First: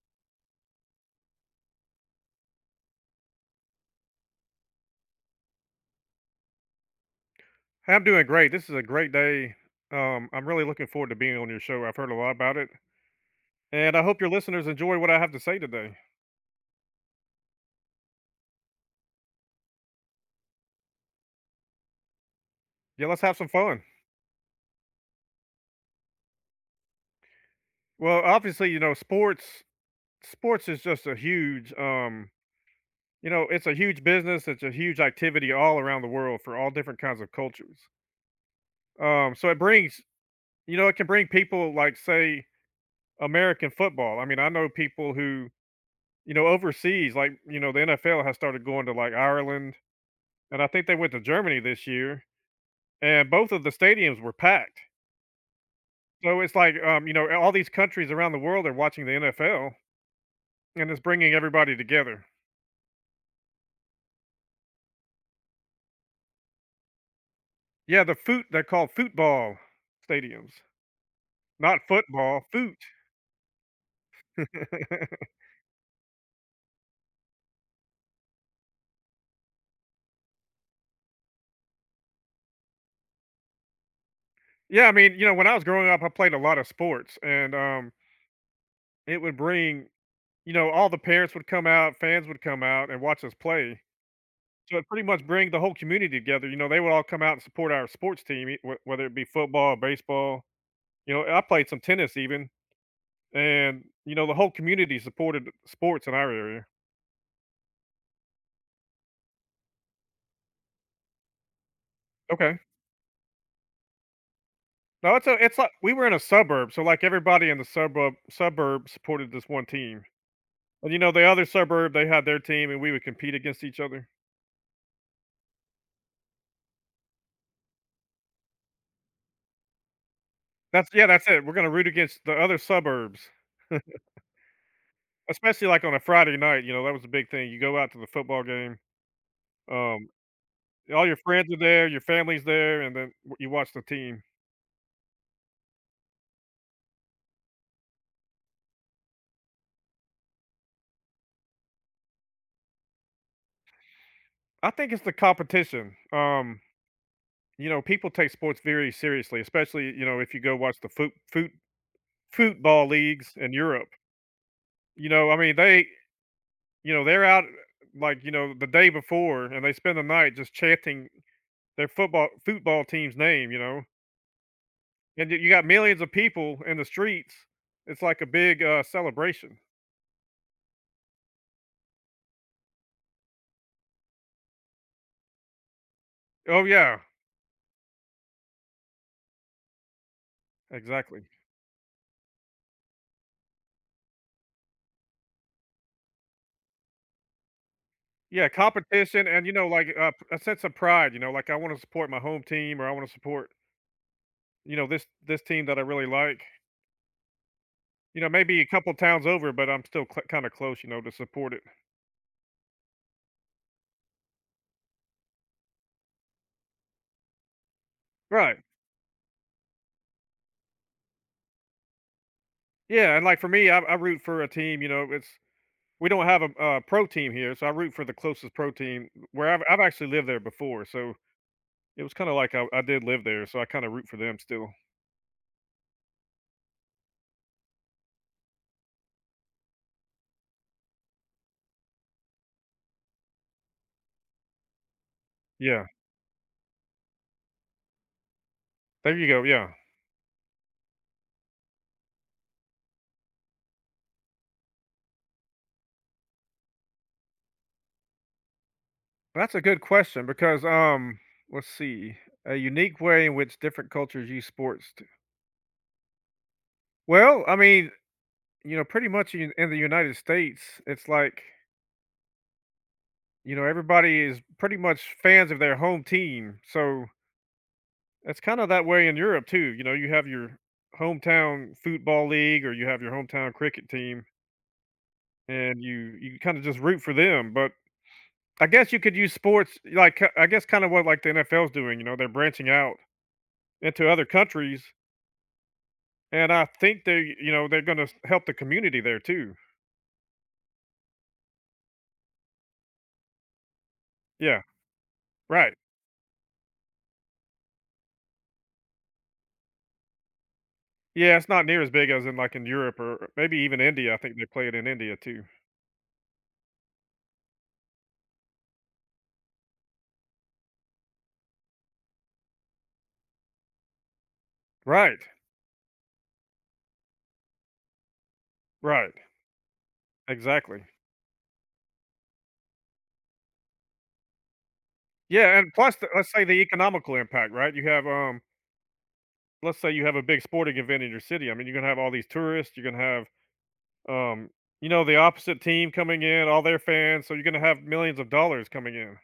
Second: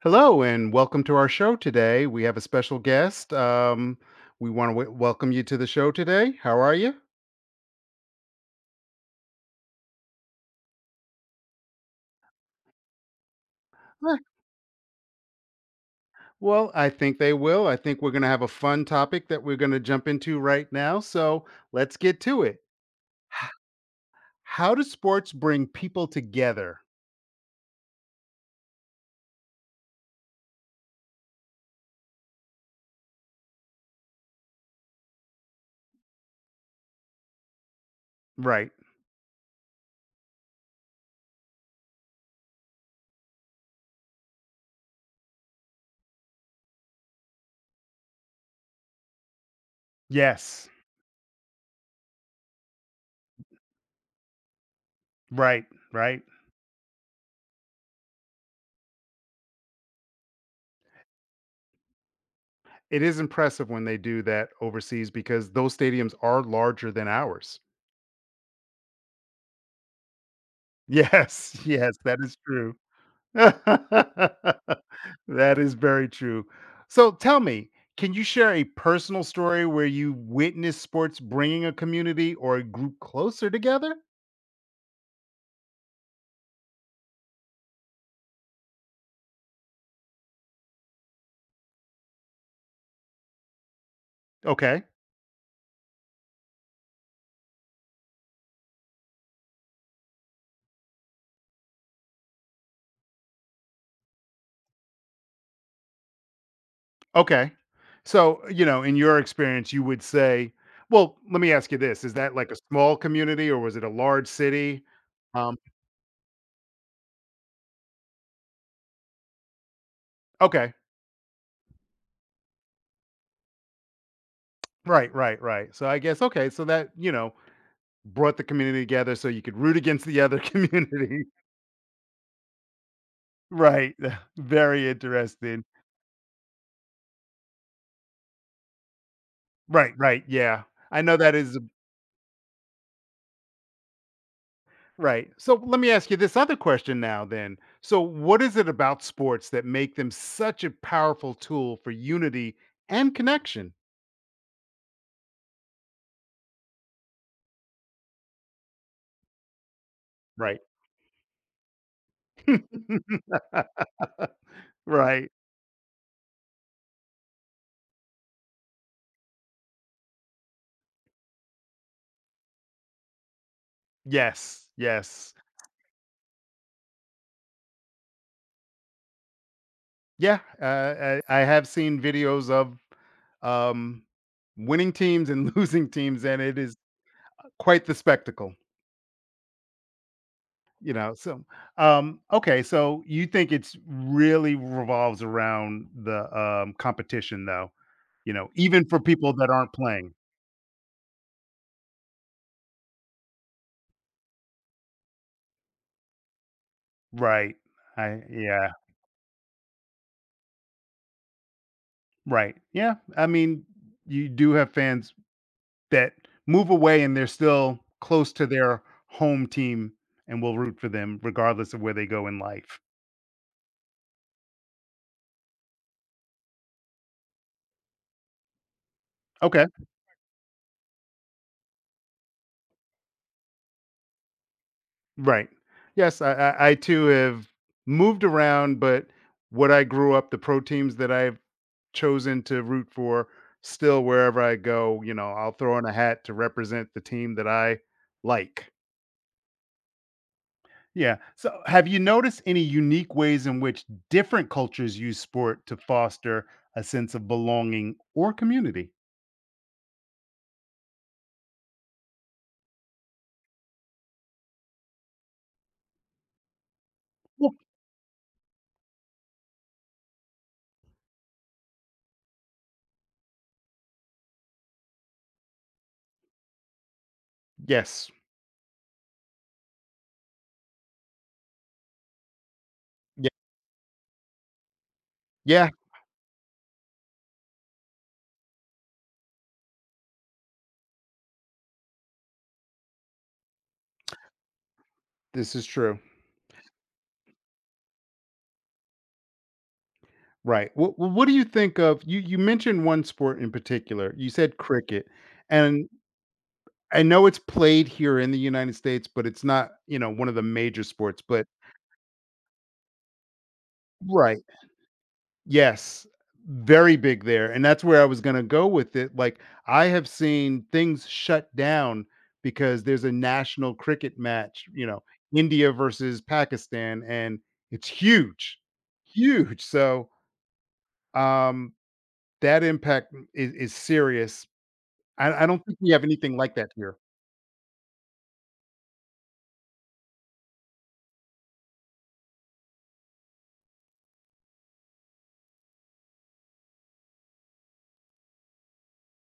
Hello and welcome to our show today. We have a special guest. We want to welcome you to the show today. How are you? Hey, I'm doing great. This is a great day. I'm really looking forward to being on your show. I've heard a lot about it, and I Eh, hope your listeners enjoy what I have to say today. Well, I think they will. I think we're going to have a fun topic that we're going to jump into right now. So let's get to it. Yeah, let's have some H- fun. How do sports bring people together? Well, obviously, you know, sports is just a huge you know, it's a huge business, it's a huge activity all around the world for all different kinds of cultures. Right. So it brings, you know, it can bring people like say American football. I mean, I know people who, you know, overseas like, you know, the NFL has started going to like Ireland, and I Yes. think they went to Germany this year. And both of the stadiums were packed. Right. Right. So it's like, you know, all these countries around the world are watching the NFL, and it's bringing everybody together. It is impressive when they do that overseas because those stadiums are larger than ours. Yeah, the foot they're called football stadiums, Yes. not Yes. That is football, foot. true. That is very true. So tell me, can you share a personal story where you witnessed sports bringing a community or a group closer together? Yeah, I mean, you know, when I was growing up, I played a lot of sports, and it would bring, you know, all the parents would come out, fans would come out and watch us play. So Okay. it pretty much bring the whole community together. You know, they would all come out and support our sports team, whether it be football, baseball. You know, I played some tennis even, and you know the whole community supported sports in our area. Okay. So, you know, in your experience, you would say, well, let me ask you this. Is that like a Okay, small community or was it a large city? no, it's a Um, it's like we were in a suburb, so like everybody in the suburb supported this one team, okay. and you know the other suburb they had their team, and we would compete against each other. Right, right, right. So I guess, okay. So that, you know, brought the community together so you could root against the other That's yeah, community. that's it. We're gonna root against the other suburbs, Right. Very interesting. especially like on a Friday night. You know that was a big thing. You go out to the football game, Right, um, right, yeah. I all your know that friends are is there, your family's there, and then you watch the team. right. So let me ask you this other question now then. So what is it about sports that make them such a powerful tool for unity and connection? I think it's the competition. You know, people take sports very seriously, especially, you know, if you go Right. watch the football leagues in Europe. You know, Right. I mean, they, you know, they're out like, you know, the day before and they spend the night just chanting their football team's name, you know. Yes, And yes. You got millions of people in the streets. It's like a big celebration. Yeah, I have seen videos of, um, winning teams and losing teams, and it Oh is yeah, quite the spectacle. You know, exactly. so, okay, so you think it's really revolves around the, competition though, you Yeah, know, even for competition people and that you know aren't like playing. a sense of pride, you know, like I want to support my home team or I want to support, you know, this team that I really like. Right. You I know, maybe a yeah, couple towns over, but I'm still cl kinda close, you know, to support it. right. Yeah, I mean, you do have fans that move away and they're still close to Right. their home team and will root for them regardless of where they go in life. Yeah, and, like, for me, I root for a team, you know, it's we don't have a, pro team here, so I root for the closest pro team where I've Okay. I've actually lived there before, so it was kinda like I did live there, so I kinda root for them still. Right. Yes, I too have moved around, but what I grew up, the pro teams that I've chosen to root for, still wherever I go, you know, I'll throw Yeah. on a hat to represent the team that I like. There you go, yeah. Yeah. So, have you noticed any unique ways in which different cultures use sport to foster a sense of belonging or community? That's a good question because, let's see, a unique way in which different cultures use sports t Well, Yeah. I mean, you know, pretty much in the United States, it's like you know, everybody is pretty much fans of their home team. So Yes. it's kind of that way in Europe too. You know, you have your hometown football league or you have your Yeah. hometown cricket team, Yeah. and you kind of just root for them. But I guess you could use sports like I guess kind of what like the NFL's doing, you know, they're branching out into other countries, This is true. and I think they you know, they're going to help the community there too. Right. What do you think of you you mentioned one sport in particular. You said Yeah, cricket, right. and I know it's played here in the United States, but it's not, you know, one of the major sports, Yeah, but it's not near as big as in like in Europe or maybe even India. I think right. they play it in India too. Yes. Very big there, and that's where I was gonna go with it. Like, I have seen things shut down because there's a national cricket match, you know, Right. India versus Pakistan, and it's huge. Right. Huge. So, Exactly. um, that impact is serious. I Yeah, don't and think we plus, have the let's anything say the like that here. economical impact, right? You have, let's say you have a big sporting event in your city. I mean, you're gonna have all these tourists. You're gonna have, um, you know, the opposite team coming in, all their fans. So you're gonna have millions of dollars coming in.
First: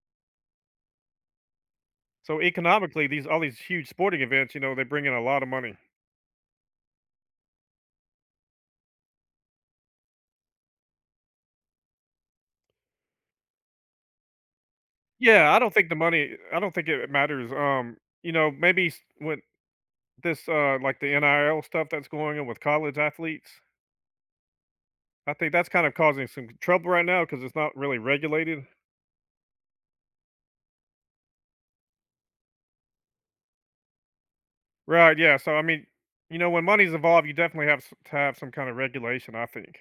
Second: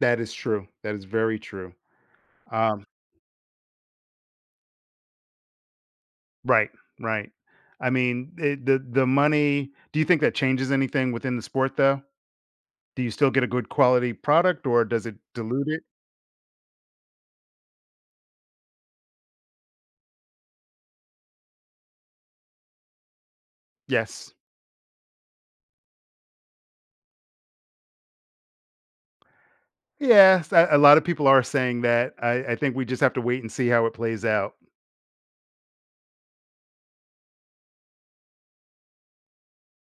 That is true. That is very true. So Um, economically, these all these huge sporting events, you know, they bring in a lot of money. right, right. I mean, it, the money. Do you think that changes anything within the sport, though? Do you still get a good quality product, or does it Yeah, I dilute don't it? think the money. I don't think it matters. You know, maybe with this, like the NIL stuff that's going on with college athletes. Yes. I think that's kind of causing some trouble right now because it's not really regulated. Yes. A lot of people are saying that. I think we just have to wait and see how it plays out. Right, yeah, so, I mean, you know, when money's involved, you definitely have s to have some kind of regulation, I think.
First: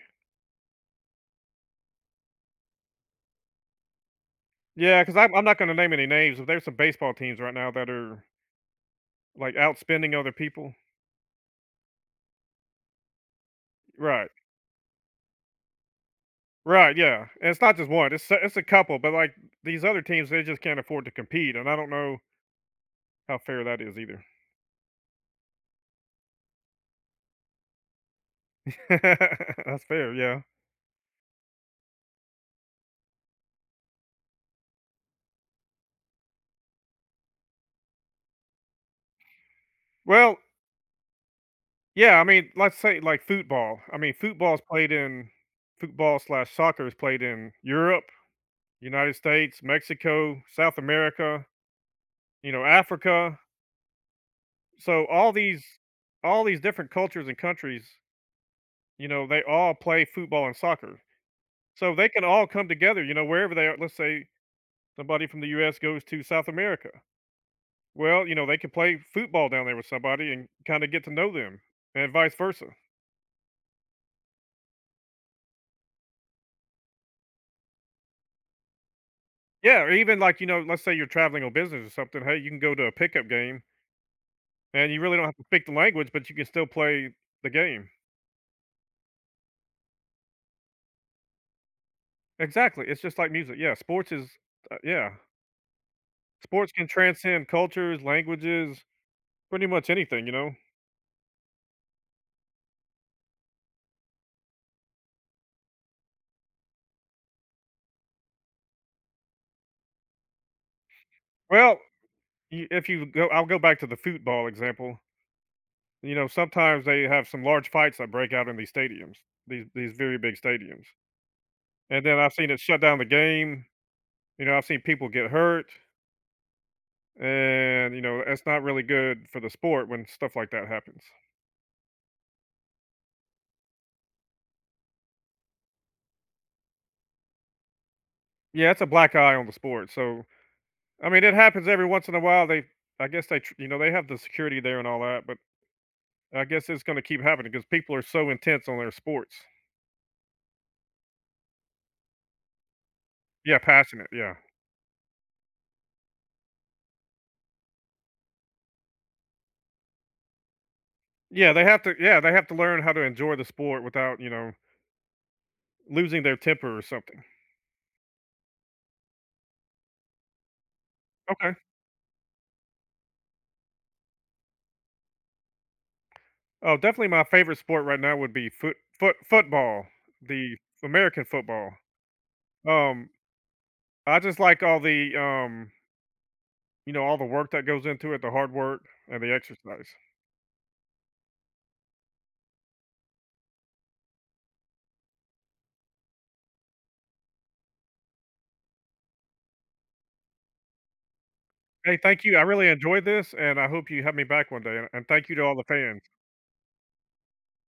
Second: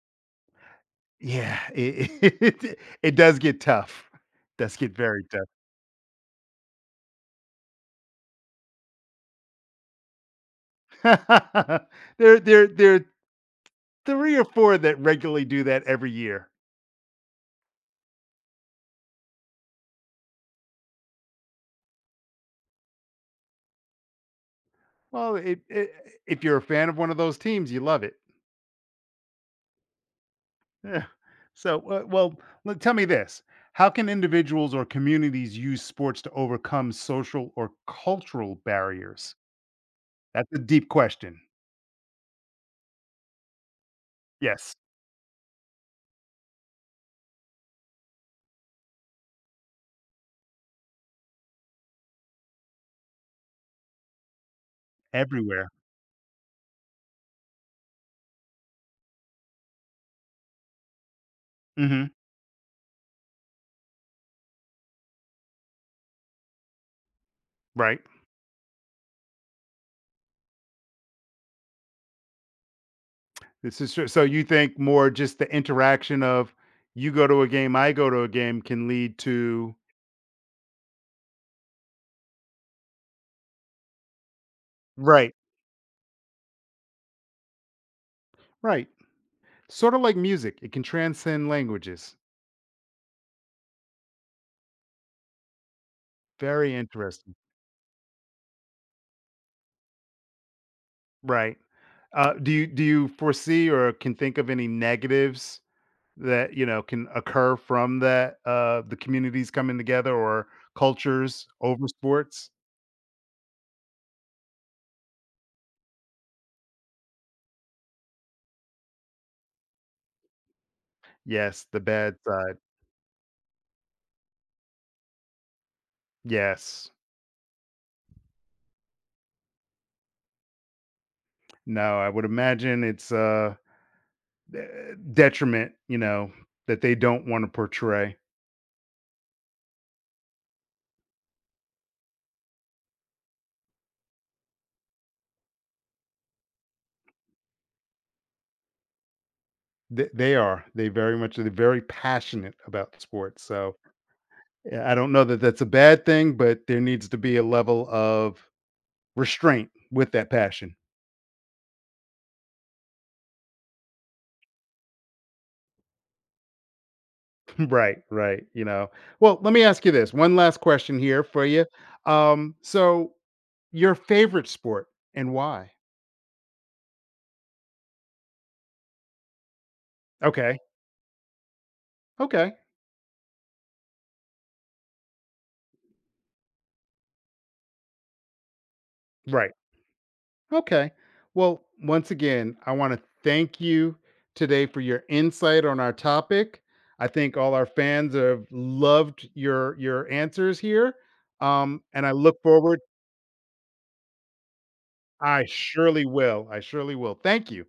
Yeah, it it does get tough. Does get Yeah. Because very I'm tough. not gonna name any names, but there's some baseball teams right now that are, like, outspending other people. There are Right. three or four that regularly do that every year. Right, yeah, and it's not just one, it's a couple, but, like, these other teams, they just can't afford to compete, and I don't know how fair that is either. Well, it, if you're a fan of one of those teams, you love it. That's fair, yeah. Yeah. So, well, tell me this: how can individuals or communities use sports to overcome social or cultural barriers? Well, That's a deep question. yeah, I mean, let's say, like, football. I mean, football is Yes, played in football/soccer slash soccer is played in Europe, United States, Mexico, South America, you know, Africa. So everywhere. All these different cultures and countries, you know, they all play football and soccer. So they Hmm. can all come together, you know, wherever they are. Let's say somebody from the US goes to South America. Right. Well, you know, they can play football down there with somebody and kind of get to know them and vice versa. This is true. So you think more just the interaction of you go to a game, I go to a game, can lead to Yeah, or even like, you know, let's say you're traveling on business or something. Hey, you can go to a pickup game and you really don't right, have to speak the language, but you can still play the game. right. Sort of like music, it can transcend languages. Exactly, it's just like music. Yeah, sports is uh, yeah, sports Very can interesting. transcend cultures, languages, pretty much anything, you know? Right. Do you foresee or can think of any negatives that, you know, can occur from that, the communities coming together or cultures Well, over sports? y if you go I'll go back to the football example. You know, sometimes they have some large fights that break out in these stadiums, these very big stadiums, Yes, the and bad then I've seen side. it shut down the game, you know, I've seen people get hurt, Yes. and, you know, it's not really good for the sport when stuff like that happens. No, I would imagine it's a detriment, you know, that they don't want to portray. Yeah, it's a black eye on the sport, so I mean, it happens every once in a while. They, I guess they, you know, they have the security there and all that, but I guess it's going to keep happening because people are so intense on their sports. They are. They very much they're very passionate about sports. Yeah, So passionate. Yeah, yeah, I don't know that that's a bad thing, but there needs to be a level of restraint with that passion. yeah. They have to. Yeah, they have to learn how to enjoy the sport without, you know, losing their temper or something. Right, right, you know. Well, let me ask you this. One last question here for Okay. you. So your favorite sport and why? Oh, definitely my favorite sport right now would be football, the Okay. American football. Okay. Um, I just like all the you know, all the work that goes into it, the hard work and the Right. exercise. Okay. Well, once again, I want to thank you today for your insight on our topic. I think all our fans have loved your answers here. Hey, And I thank you. I look really forward. enjoyed this, and I hope you have me back one day. And thank you to I all the fans. surely will. I surely will. Thank you.